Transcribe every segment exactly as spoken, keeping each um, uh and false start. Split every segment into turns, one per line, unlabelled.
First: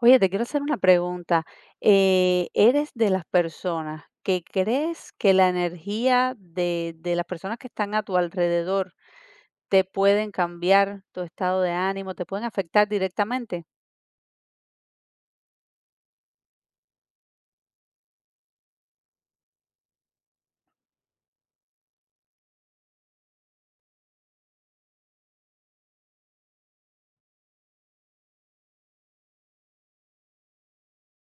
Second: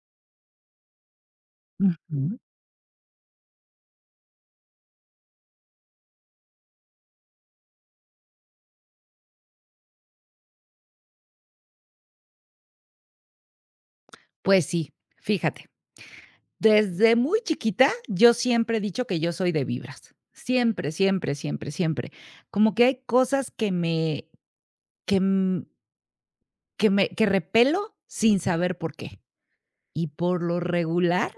Oye, te quiero hacer una pregunta.
Ujú.
Eh, ¿eres de las personas que crees que la energía de, de las personas que están a tu alrededor te pueden cambiar tu estado de ánimo, te pueden afectar directamente?
Pues sí, fíjate, desde muy chiquita yo siempre he dicho que yo soy de vibras. Siempre, siempre, siempre, siempre. Como que hay cosas que me que, mm, que me que repelo sin saber por qué. Y por lo regular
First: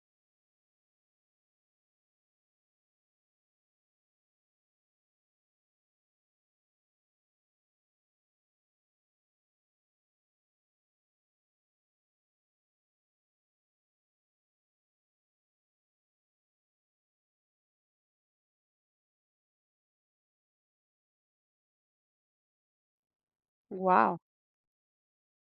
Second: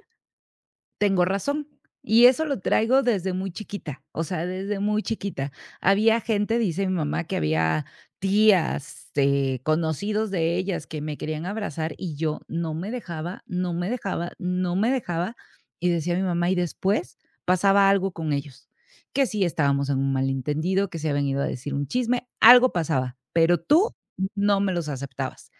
tengo razón. Y eso lo traigo desde muy chiquita, o sea, desde muy chiquita. Había gente, dice mi mamá, que había tías, eh, conocidos de ellas que me querían abrazar y yo no me dejaba, no me dejaba, no me dejaba. Y decía mi mamá, y después pasaba algo con ellos, que sí estábamos en un malentendido, que se habían ido a decir un chisme, algo pasaba, pero tú
Wow,
no me los aceptabas.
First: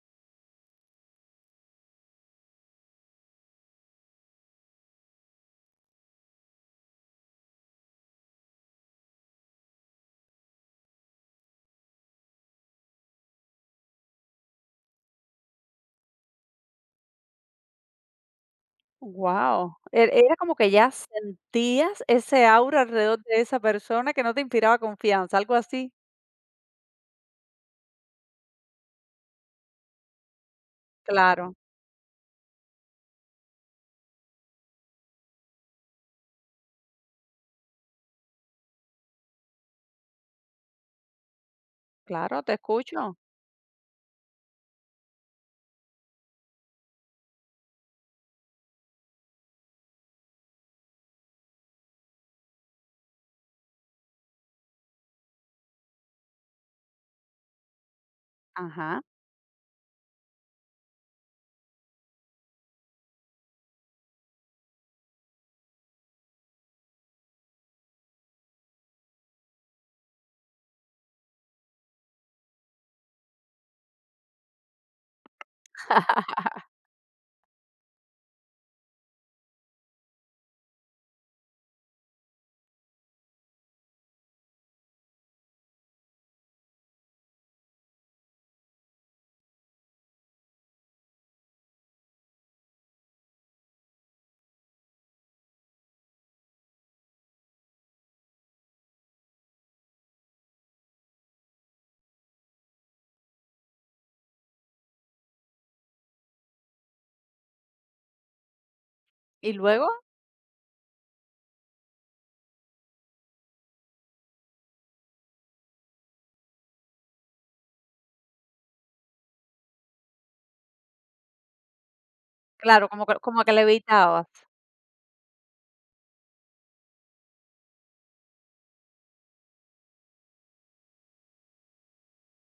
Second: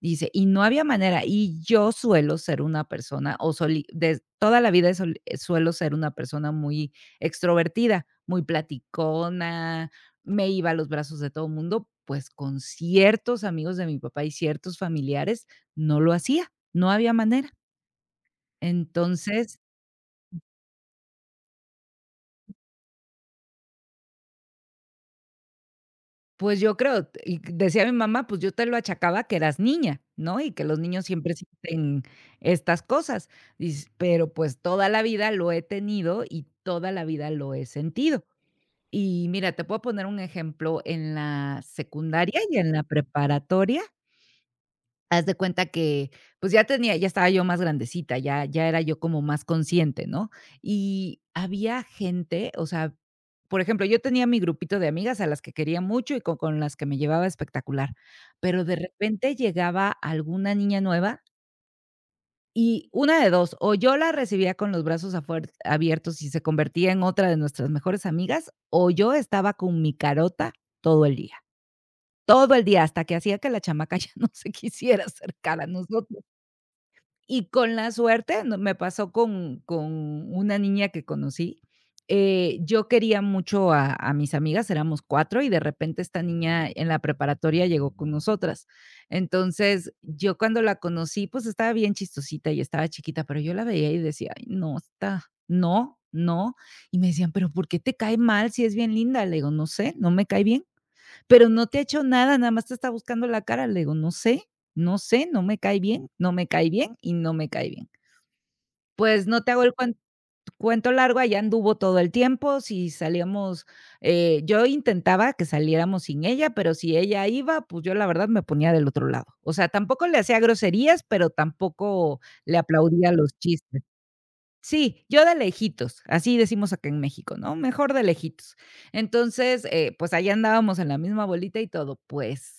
Dice, y no había manera, y yo suelo ser una persona, o soli de toda la vida sol suelo ser una persona muy extrovertida, muy platicona, me iba a los brazos de todo mundo, pues con ciertos amigos de mi papá y ciertos familiares no lo hacía, no había manera. Entonces,
wow. Era como que ya sentías ese aura alrededor de esa persona que no te inspiraba confianza, algo así.
Pues yo creo, t y decía mi mamá, pues yo te lo achacaba que eras niña, ¿no? Y que los niños siempre
Claro,
sienten estas cosas. Dices, pero pues toda la vida lo he tenido y toda la vida lo he sentido. Y mira, te puedo poner un ejemplo en la secundaria
claro, te
y en la
escucho.
preparatoria. Haz de cuenta que, pues, ya tenía ya estaba yo más grandecita, ya ya era yo como más consciente, ¿no? Y había gente, o sea, por ejemplo, yo tenía mi grupito de amigas a las que quería mucho y co con las que me llevaba espectacular, pero de
Ajá.
repente llegaba alguna niña nueva y una de dos, o yo la recibía con los brazos afuer abiertos y se convertía en otra de nuestras mejores amigas, o yo estaba con mi carota todo el día, todo el día, hasta que hacía que la chamaca ya no se quisiera acercar a nosotros. Y con la suerte, no me pasó con con una niña que conocí. Eh, yo quería mucho a a mis amigas, éramos cuatro y de repente esta niña en la preparatoria llegó con nosotras. Entonces, yo cuando la conocí, pues, estaba bien chistosita y estaba chiquita, pero yo la veía y decía: "Ay, no, está no, no". Y me decían: "¿Pero por qué te cae mal si es bien linda?". Le digo: "No sé, no me cae bien", pero no te ha hecho nada, nada más te está buscando la cara. Le digo, no sé, no sé, no me cae bien, no me cae bien y no me cae bien. Pues no te
Y
hago el
luego,
cuen cuento largo, allá anduvo todo el tiempo. Si salíamos, eh, yo intentaba que saliéramos sin ella, pero si ella iba, pues yo la verdad me ponía del otro lado. O sea, tampoco le hacía groserías, pero tampoco le
claro, como
aplaudía
que,
los
como que
chistes.
levitabas.
Sí, yo de lejitos, así decimos acá en México, ¿no? Mejor de lejitos. Entonces, eh, pues allá andábamos en la misma bolita y todo. Pues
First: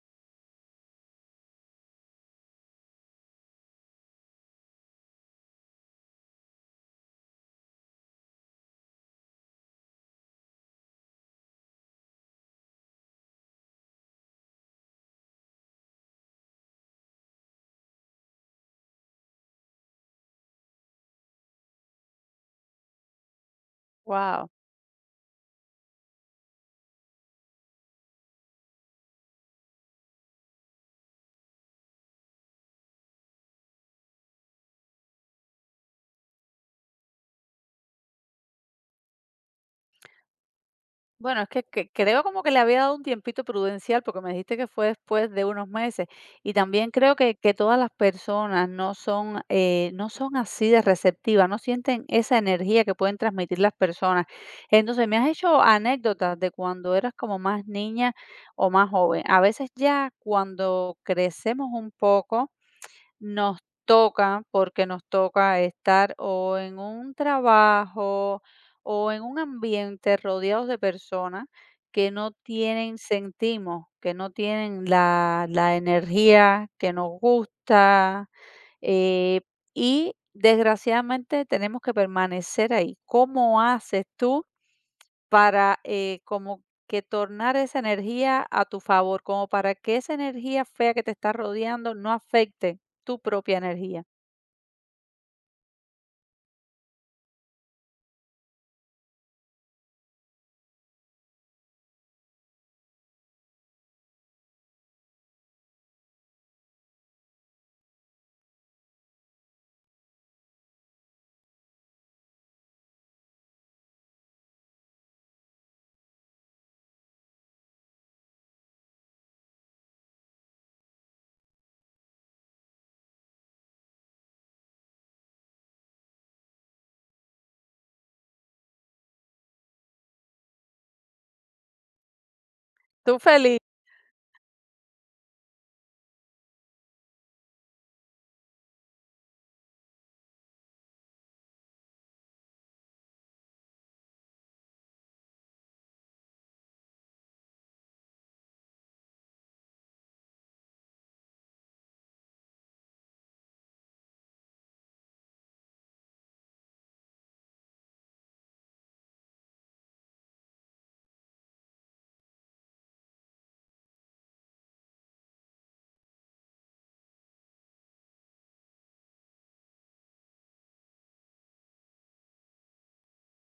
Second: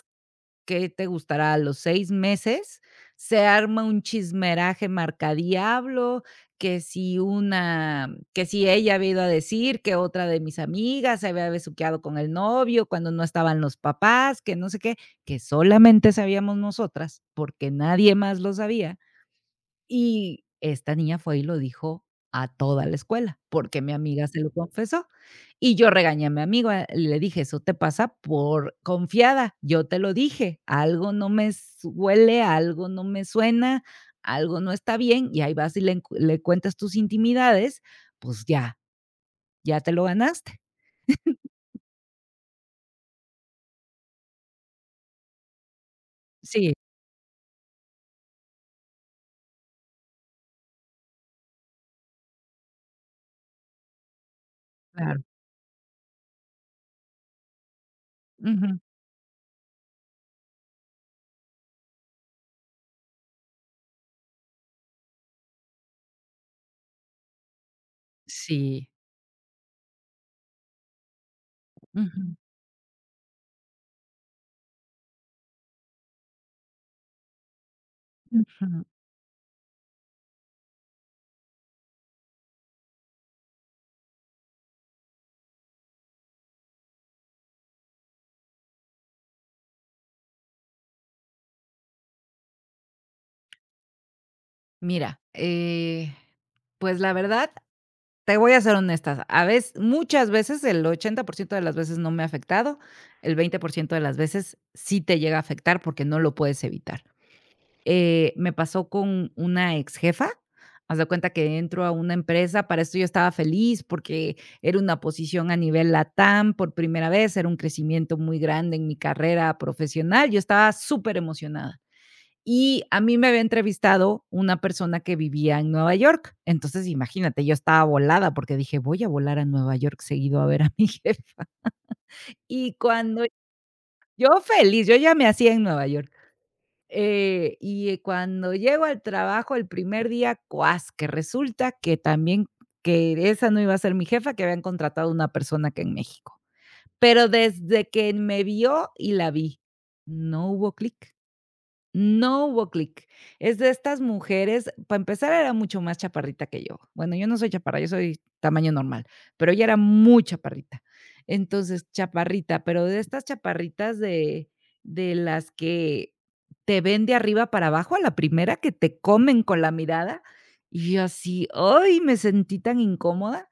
¿qué te gustará? A los seis meses, se arma un chismeraje marcadiablo, que si una, que si ella había ido a decir que otra de mis amigas se había besuqueado con el novio cuando no estaban los papás, que no sé qué, que solamente sabíamos nosotras, porque nadie más lo sabía. Y esta niña fue y lo dijo a toda la escuela, porque mi amiga se
Wow.
lo confesó. Y yo regañé a mi amiga. Eh, le dije: "Eso te pasa por confiada, yo te lo dije, algo no me s huele, algo no me suena, algo no está bien, y ahí vas y le encu le cuentas tus intimidades, pues ya, ya te lo ganaste".
Bueno, es que, que creo como que le había dado un tiempito prudencial porque me dijiste que fue después de unos meses, y
Sí,
también creo que, que todas las personas no son, eh, no son así de receptivas, no sienten esa energía que pueden transmitir las personas. Entonces, me
claro.
has hecho anécdotas de cuando eras como más niña o
Ujú.
más joven. A veces ya cuando crecemos un poco nos toca, porque nos toca estar o en un trabajo
Sí.
o en un ambiente rodeados de personas que no
Ujú,
tienen, sentimos, que no tienen la, la energía que nos gusta,
ujú.
eh, y desgraciadamente tenemos que permanecer ahí. ¿Cómo haces tú? Para, eh, como que tornar esa energía a tu favor, como para que esa energía fea que te está rodeando no afecte tu propia energía.
Mira, eh, pues la verdad, te voy a ser honesta, a veces, muchas veces, el ochenta por ciento de las veces no me ha afectado, el veinte por ciento de las veces sí te llega a afectar porque no lo puedes evitar. Eh, me pasó con una ex jefa. Haz de cuenta que entro a una empresa. Para esto, yo estaba feliz porque era una posición a nivel LATAM por primera vez, era un crecimiento muy grande en mi carrera profesional, yo estaba súper emocionada. Y a mí me había entrevistado una persona que vivía en Nueva York. Entonces, imagínate, yo estaba volada porque dije: "Voy a volar a Nueva York seguido a ver a mi jefe". Y
Tú
cuando
feliz.
yo feliz, yo ya me hacía en Nueva York. Eh, y cuando llego al trabajo el primer día, cuas, que resulta que también que esa no iba a ser mi jefa, que habían contratado una persona acá en México. Pero desde que me vio y la vi, no hubo clic. No hubo clic. Es de estas mujeres. Para empezar, era mucho más chaparrita que yo. Bueno, yo no soy chaparra, yo soy tamaño normal, pero ella era muy chaparrita. Entonces, chaparrita, pero de estas chaparritas de de las que te ven de arriba para abajo a la primera, que te comen con la mirada, y yo así, ¡ay!, me sentí tan incómoda.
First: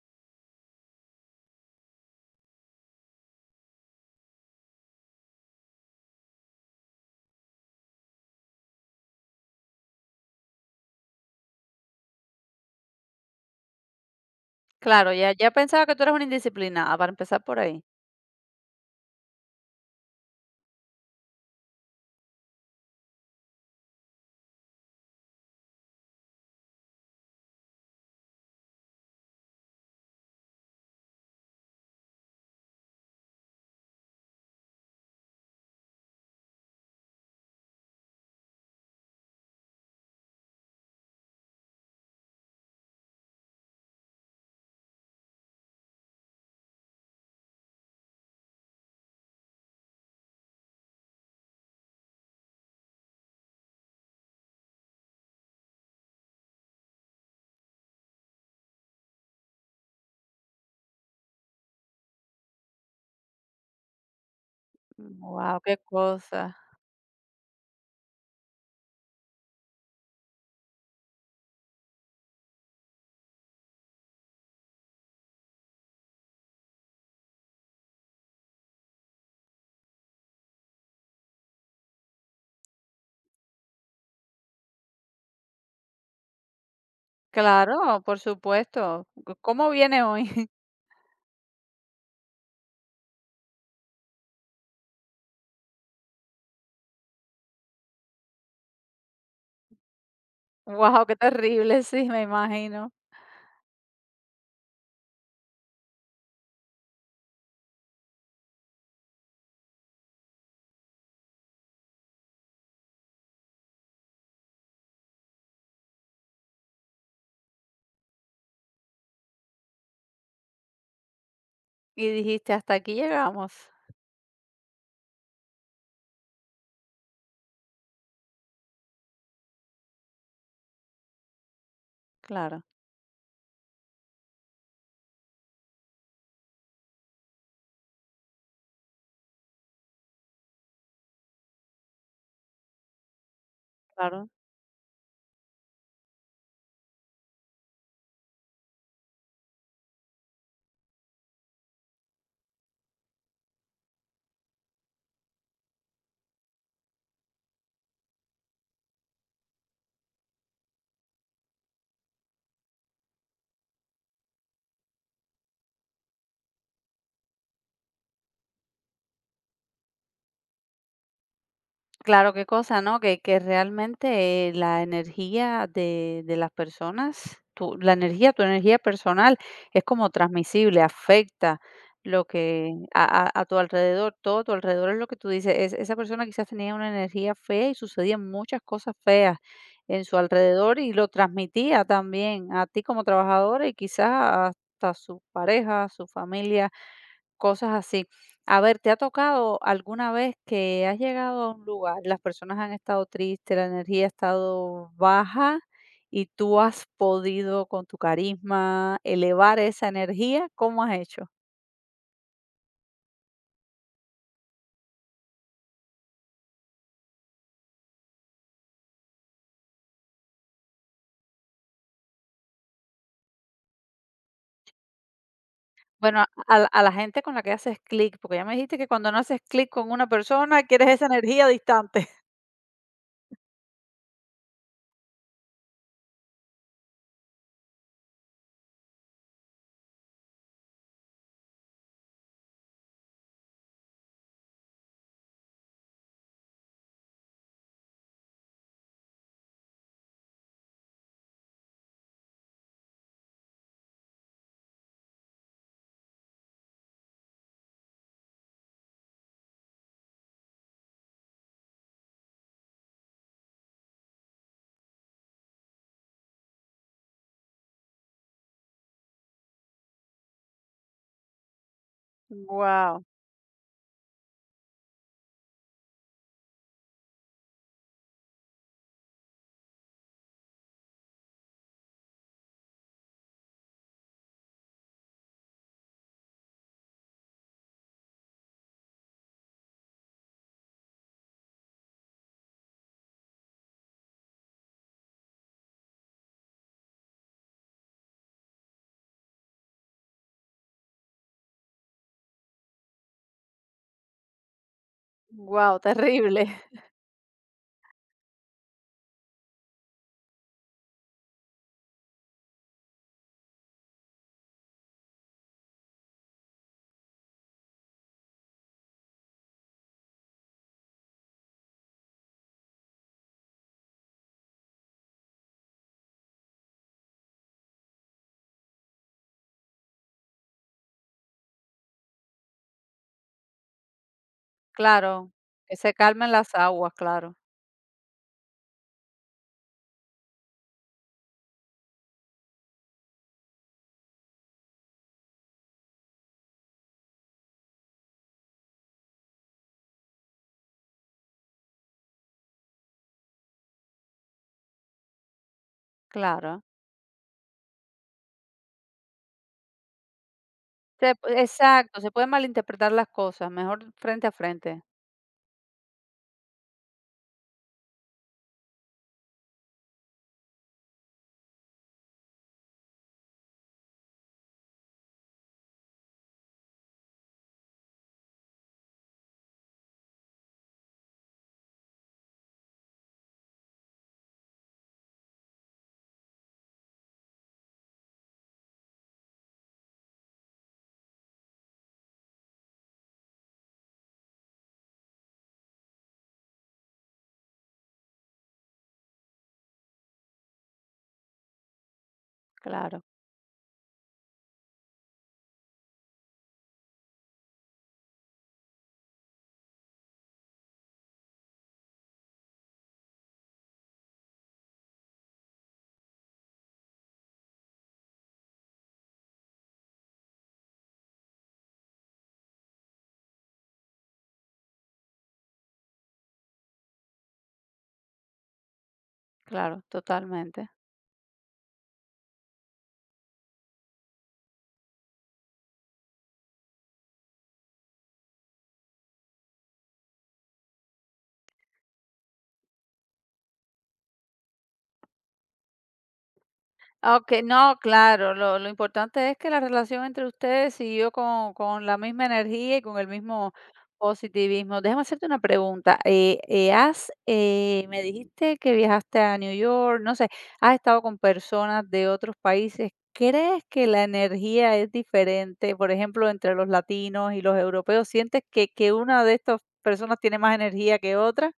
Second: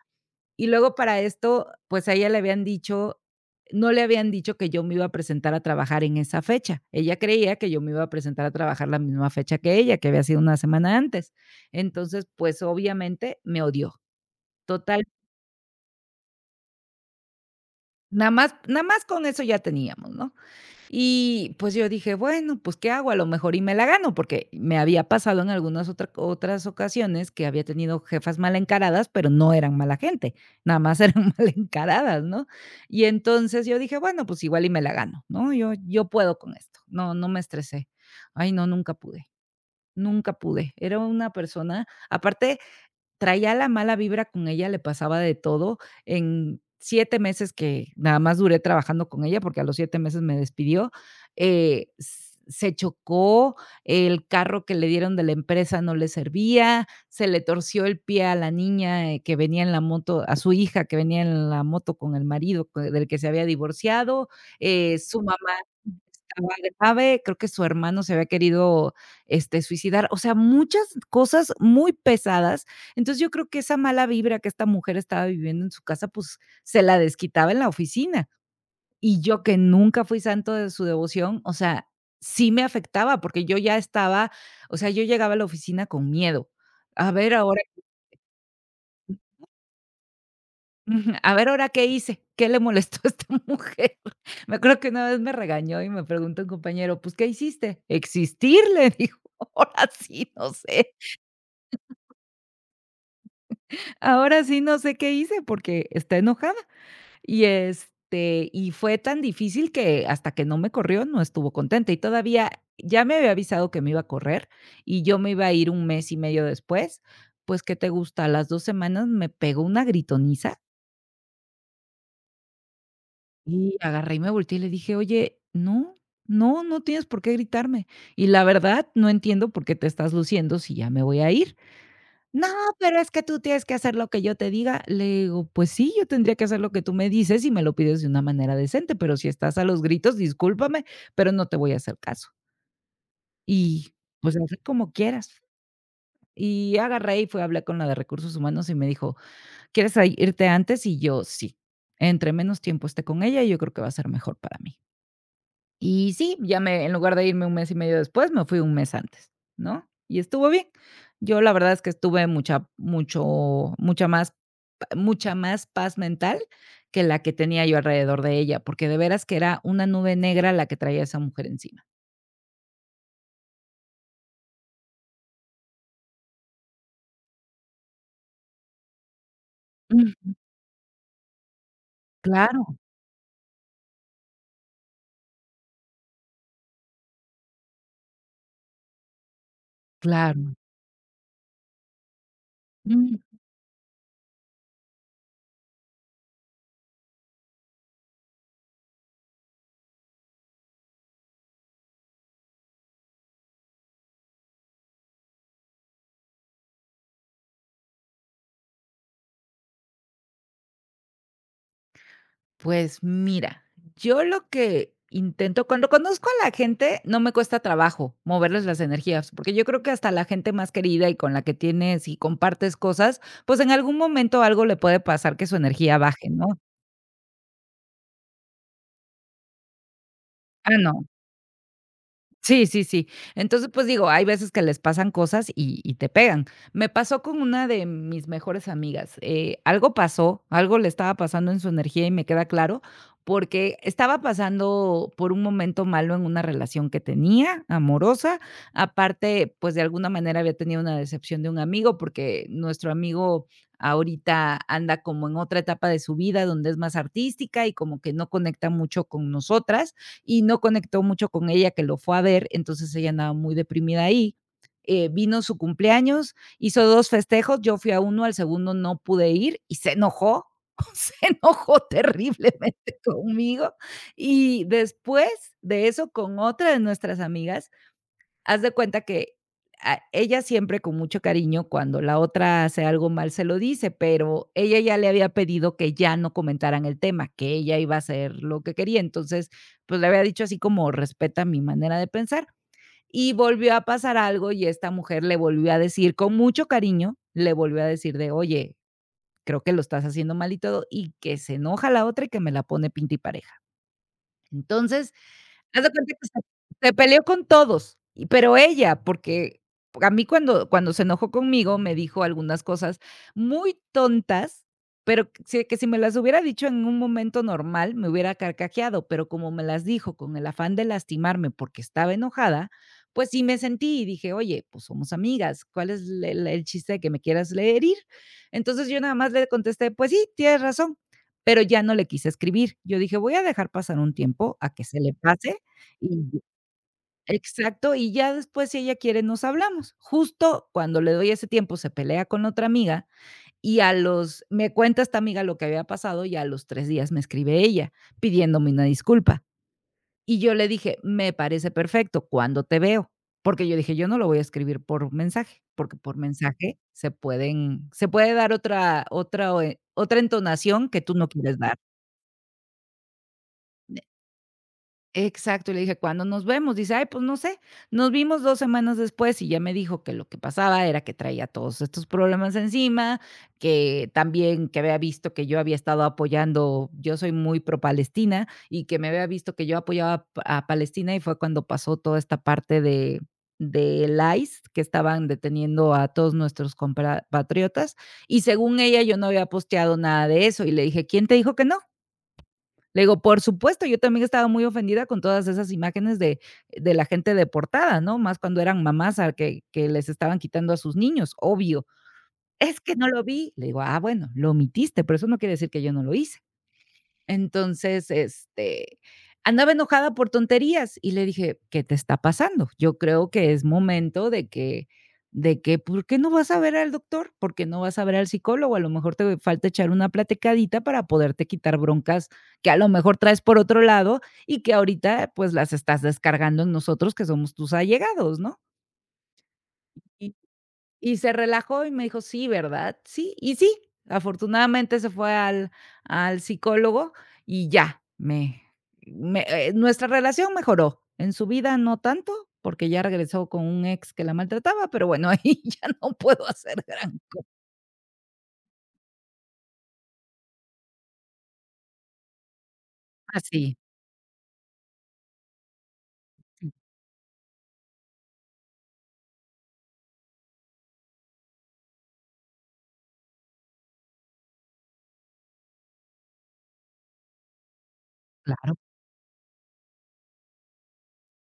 Y luego para esto, pues, a ella le habían dicho no le habían dicho que yo me iba a presentar a trabajar en esa fecha. Ella creía que yo me iba a presentar a trabajar la misma fecha que ella, que había sido una semana antes. Entonces, pues, obviamente me odió. Total,
Claro, ya ya pensaba que tú eras una indisciplinada, para empezar por ahí.
nada más nada más con eso ya teníamos, ¿no? Y pues yo dije, bueno, pues ¿qué hago? A lo mejor y me la gano, porque me había pasado en algunas otra- otras ocasiones que había tenido jefas mal encaradas, pero no eran mala gente, nada más eran mal encaradas, ¿no? Y entonces yo dije, bueno, pues igual y me la gano, ¿no? Yo, yo puedo con esto, no, no me estresé. Ay, no, nunca pude, nunca pude. Era una persona, aparte, traía la mala vibra con ella, le pasaba de todo. En siete meses que nada más duré trabajando con ella, porque a los siete meses me despidió, eh, s se chocó, el carro que le dieron de la empresa no le servía, se le torció el pie a la niña, eh, que venía en la moto, a su hija que venía en la moto con el marido que del que se había divorciado, eh, su mamá
Wow, qué
estaba
cosa.
grave, creo que su hermano se había querido, este, suicidar. O sea, muchas cosas muy pesadas. Entonces, yo creo que esa mala vibra que esta mujer estaba viviendo en su casa, pues, se la desquitaba en la oficina. Y yo, que nunca fui santo de su devoción, o sea, sí me afectaba, porque yo ya estaba, o sea, yo llegaba a la oficina con miedo. A ver ahora.
Claro, por supuesto. C ¿Cómo viene hoy?
Ujú, a ver ahora qué hice, qué le molestó a esta mujer. Me acuerdo que una vez me regañó y me preguntó un compañero: "Pues, ¿qué hiciste?". Existirle, dijo. Ahora sí no sé,
Wow, qué terrible, sí, me imagino.
ahora sí no sé qué hice porque está enojada. Y, este, y fue tan difícil que hasta que no me corrió, no estuvo contenta. Y todavía ya me había avisado que me iba a correr y yo me iba a ir un mes y medio después. Pues, ¿qué te gusta? A las dos semanas me pegó una gritoniza
Y dijiste: "Hasta aquí llegamos".
y agarré y me volteé y le dije: "Oye, no, no, no tienes por qué gritarme. Y la verdad, no entiendo por qué te estás luciendo si ya me voy a ir". No,
Claro,
pero es que tú tienes que hacer lo que yo te diga. Le digo, pues sí, yo tendría que hacer lo que tú me dices y me lo pides de una manera decente, pero si estás a los gritos, discúlpame, pero no te voy a hacer caso. Y
claro.
pues haz como quieras. Y agarré y fui a hablar con la de recursos humanos y me dijo: ¿quieres a- irte antes? Y yo sí. Entre menos tiempo esté con ella, yo creo que va a ser mejor para mí. Y sí, ya me en lugar de irme un mes y medio después, me fui un mes antes, ¿no? Y estuvo bien. Yo la verdad es que estuve mucha mucho mucha más mucha más paz mental que la que tenía yo alrededor de ella, porque de veras que era una nube negra la que traía esa mujer encima.
Claro, qué cosa, ¿no? Que, que realmente eh, la energía de, de las personas, tu, la energía, tu energía personal es como
Ujú.
transmisible, afecta lo que
Claro,
a, a- a tu alrededor, todo tu alrededor es lo que tú dices. Es- esa persona quizás tenía una energía fea y sucedían muchas cosas feas en su
claro.
alrededor y lo transmitía también a ti como trabajadora y quizás hasta su pareja, su familia. Cosas así. A ver, ¿te ha tocado alguna vez que has llegado a un lugar, las personas han estado tristes, la energía ha estado baja y tú has podido con tu carisma elevar esa energía? ¿Cómo has hecho?
Pues mira, yo lo que intento cuando conozco a la gente, no me cuesta trabajo moverles las energías, porque yo creo que hasta la gente más querida y con la que tienes y compartes cosas, pues en algún momento algo le puede pasar que su energía
Bueno, a,
baje, ¿no?
a la a la gente con la que haces clic, porque ya me dijiste que cuando no haces clic con una persona,
Ah,
quieres esa
no.
energía distante.
Sí, sí, sí. Entonces, pues digo, hay veces que les pasan cosas y y te pegan. Me pasó con una de mis mejores amigas, eh, algo pasó, algo le estaba pasando en su energía y me queda claro, porque estaba pasando por un momento malo en una relación que tenía, amorosa. Aparte, pues de alguna manera había tenido una decepción de un amigo, porque nuestro amigo ahorita anda como en otra etapa de su vida donde es más artística y como que no conecta mucho con nosotras y no conectó mucho con ella que lo fue a ver, entonces ella andaba muy deprimida ahí. Eh, vino su cumpleaños, hizo dos festejos, yo fui a uno, al segundo no pude ir y se enojó, se enojó terriblemente
Wow,
conmigo. Y después de eso, con otra de nuestras amigas, haz de cuenta que a ella siempre con mucho cariño, cuando la otra hace algo mal, se lo dice, pero ella ya le había pedido que ya no comentaran el tema, que ella iba a hacer lo que quería. Entonces, pues, le había dicho así como: "Respeta mi manera de pensar". Y volvió a pasar algo, y esta mujer le volvió a decir con mucho cariño, le volvió a decir de: "Oye, creo que lo estás haciendo mal y todo", y que se enoja la otra y que me la pone pinta y pareja. Entonces,
wow,
haz de cuenta que se
terrible.
se peleó con todos, y pero ella, porque a mí cuando cuando se enojó conmigo, me dijo algunas cosas muy tontas, pero que si que si me las hubiera dicho en un momento normal, me hubiera carcajeado, pero como me las dijo con el afán de lastimarme porque estaba enojada, pues sí me sentí y dije: "Oye, pues somos amigas, ¿cuál es el el el chiste de que me quieras le herir?". Entonces, yo nada más le contesté: "Pues sí, tienes razón", pero ya no le quise escribir. Yo dije: "Voy a dejar pasar un tiempo a que se le
Claro,
pase".
que se
Y
calmen
ya-
las aguas, claro,
exacto, y ya después, si ella quiere, nos hablamos. Justo cuando le doy ese tiempo, se pelea con otra amiga y a los me cuenta esta amiga lo que había pasado y a los tres días me escribe ella pidiéndome una disculpa. Y yo le dije: "Me parece perfecto, ¿cuándo te veo?". Porque yo dije: "Yo no lo voy a escribir por mensaje", porque por
claro.
mensaje se pueden se puede dar otra otra, eh, otra entonación que
Se
tú no
pu-
quieres dar.
exacto, se pueden malinterpretar las cosas, mejor frente a frente.
Exacto, y le dije: "¿Cuándo nos vemos?". Dice: "Ay, pues no sé". Nos vimos dos semanas después y ya me dijo que lo que pasaba era que traía todos estos problemas encima, que también que había visto que yo había estado apoyando, yo soy muy pro Palestina, y que me había visto que yo apoyaba a a Palestina, y fue cuando pasó toda esta parte de del I C E, que estaban deteniendo a todos nuestros compatriotas, y según ella, yo no había posteado nada de eso, y le dije: "¿Quién te dijo que no?". Le digo, por supuesto, yo también estaba muy ofendida con todas esas imágenes de de la gente deportada, ¿no? Más cuando eran mamás a que que les estaban quitando a sus niños, obvio. Es que
Claro,
no lo vi. Le digo: "Ah, bueno, lo omitiste, pero eso no quiere decir que yo no lo hice". Entonces, este, andaba enojada por tonterías y le dije: "¿Qué te está pasando? Yo creo que es momento de que de que, ¿por qué no vas a ver al doctor? ¿Por qué no vas a ver al psicólogo? A lo mejor te falta echar una platicadita para poderte quitar broncas que a lo mejor traes por otro lado y que ahorita, pues, las estás descargando en nosotros, que somos tus allegados", ¿no?
claro, totalmente.
Y se relajó y me dijo: "Sí, ¿verdad?". Sí, y sí, afortunadamente se fue al al psicólogo y ya, me me, eh, nuestra relación mejoró. En su vida no tanto, porque ya regresó con un ex que la maltrataba, pero bueno, ahí ya no puedo hacer
Ah,
gran
ok,
cosa.
no, claro, lo lo importante es que la relación entre ustedes siguió con con la misma energía y con el mismo
Así,
positivismo. Déjame hacerte una pregunta, eh
sí,
eh, ¿has, eh, me dijiste que viajaste a New York, no sé, has estado con personas de otros países, ¿crees que la energía es diferente, por ejemplo, entre los latinos y los europeos? ¿Sientes que
claro.
que una de estas personas tiene más energía que otra?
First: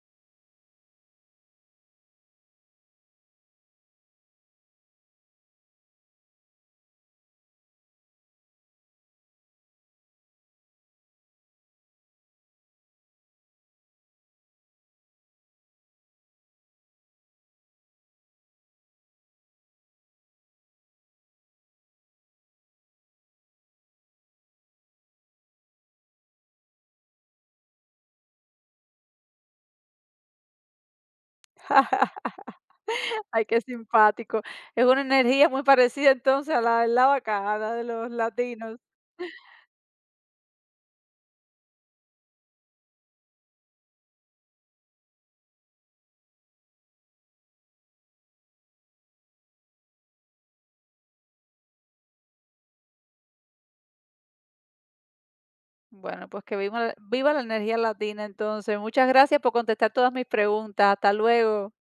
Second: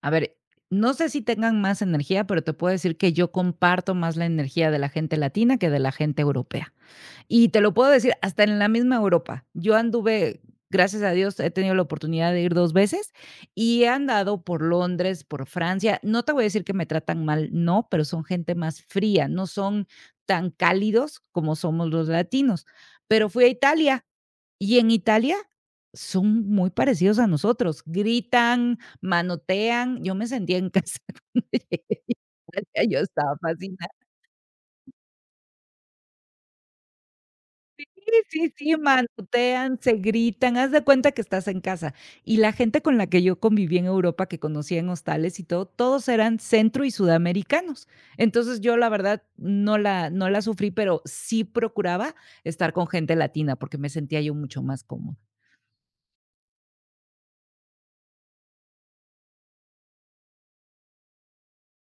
A ver, no sé si tengan más energía, pero te puedo decir que yo comparto más la energía de la gente latina que de la gente europea. Y te lo puedo decir, hasta en la misma Europa. Yo anduve, gracias a Dios, he tenido la oportunidad de ir dos veces y he andado por Londres, por Francia. No te voy a decir que me tratan mal, no, pero son gente más fría, no son tan cálidos como somos los latinos. Pero fui a Italia y en Italia son muy parecidos a nosotros, gritan, manotean. Yo me sentía en casa cuando llegué a Italia, yo estaba
Ay, qué
fascinada.
simpático. Es una energía muy parecida entonces a la del bacana de
Sí,
los
sí, sí,
latinos.
manotean, se gritan, haz de cuenta que estás en casa. Y la gente con la que yo conviví en Europa, que conocía en hostales y todo, todos eran centro y sudamericanos. Entonces, yo la verdad no la no la sufrí, pero sí procuraba estar con gente latina, porque me sentía yo mucho más cómoda.
Bueno, pues que viva, la- viva la energía latina entonces. Muchas gracias por contestar todas mis preguntas. Hasta luego.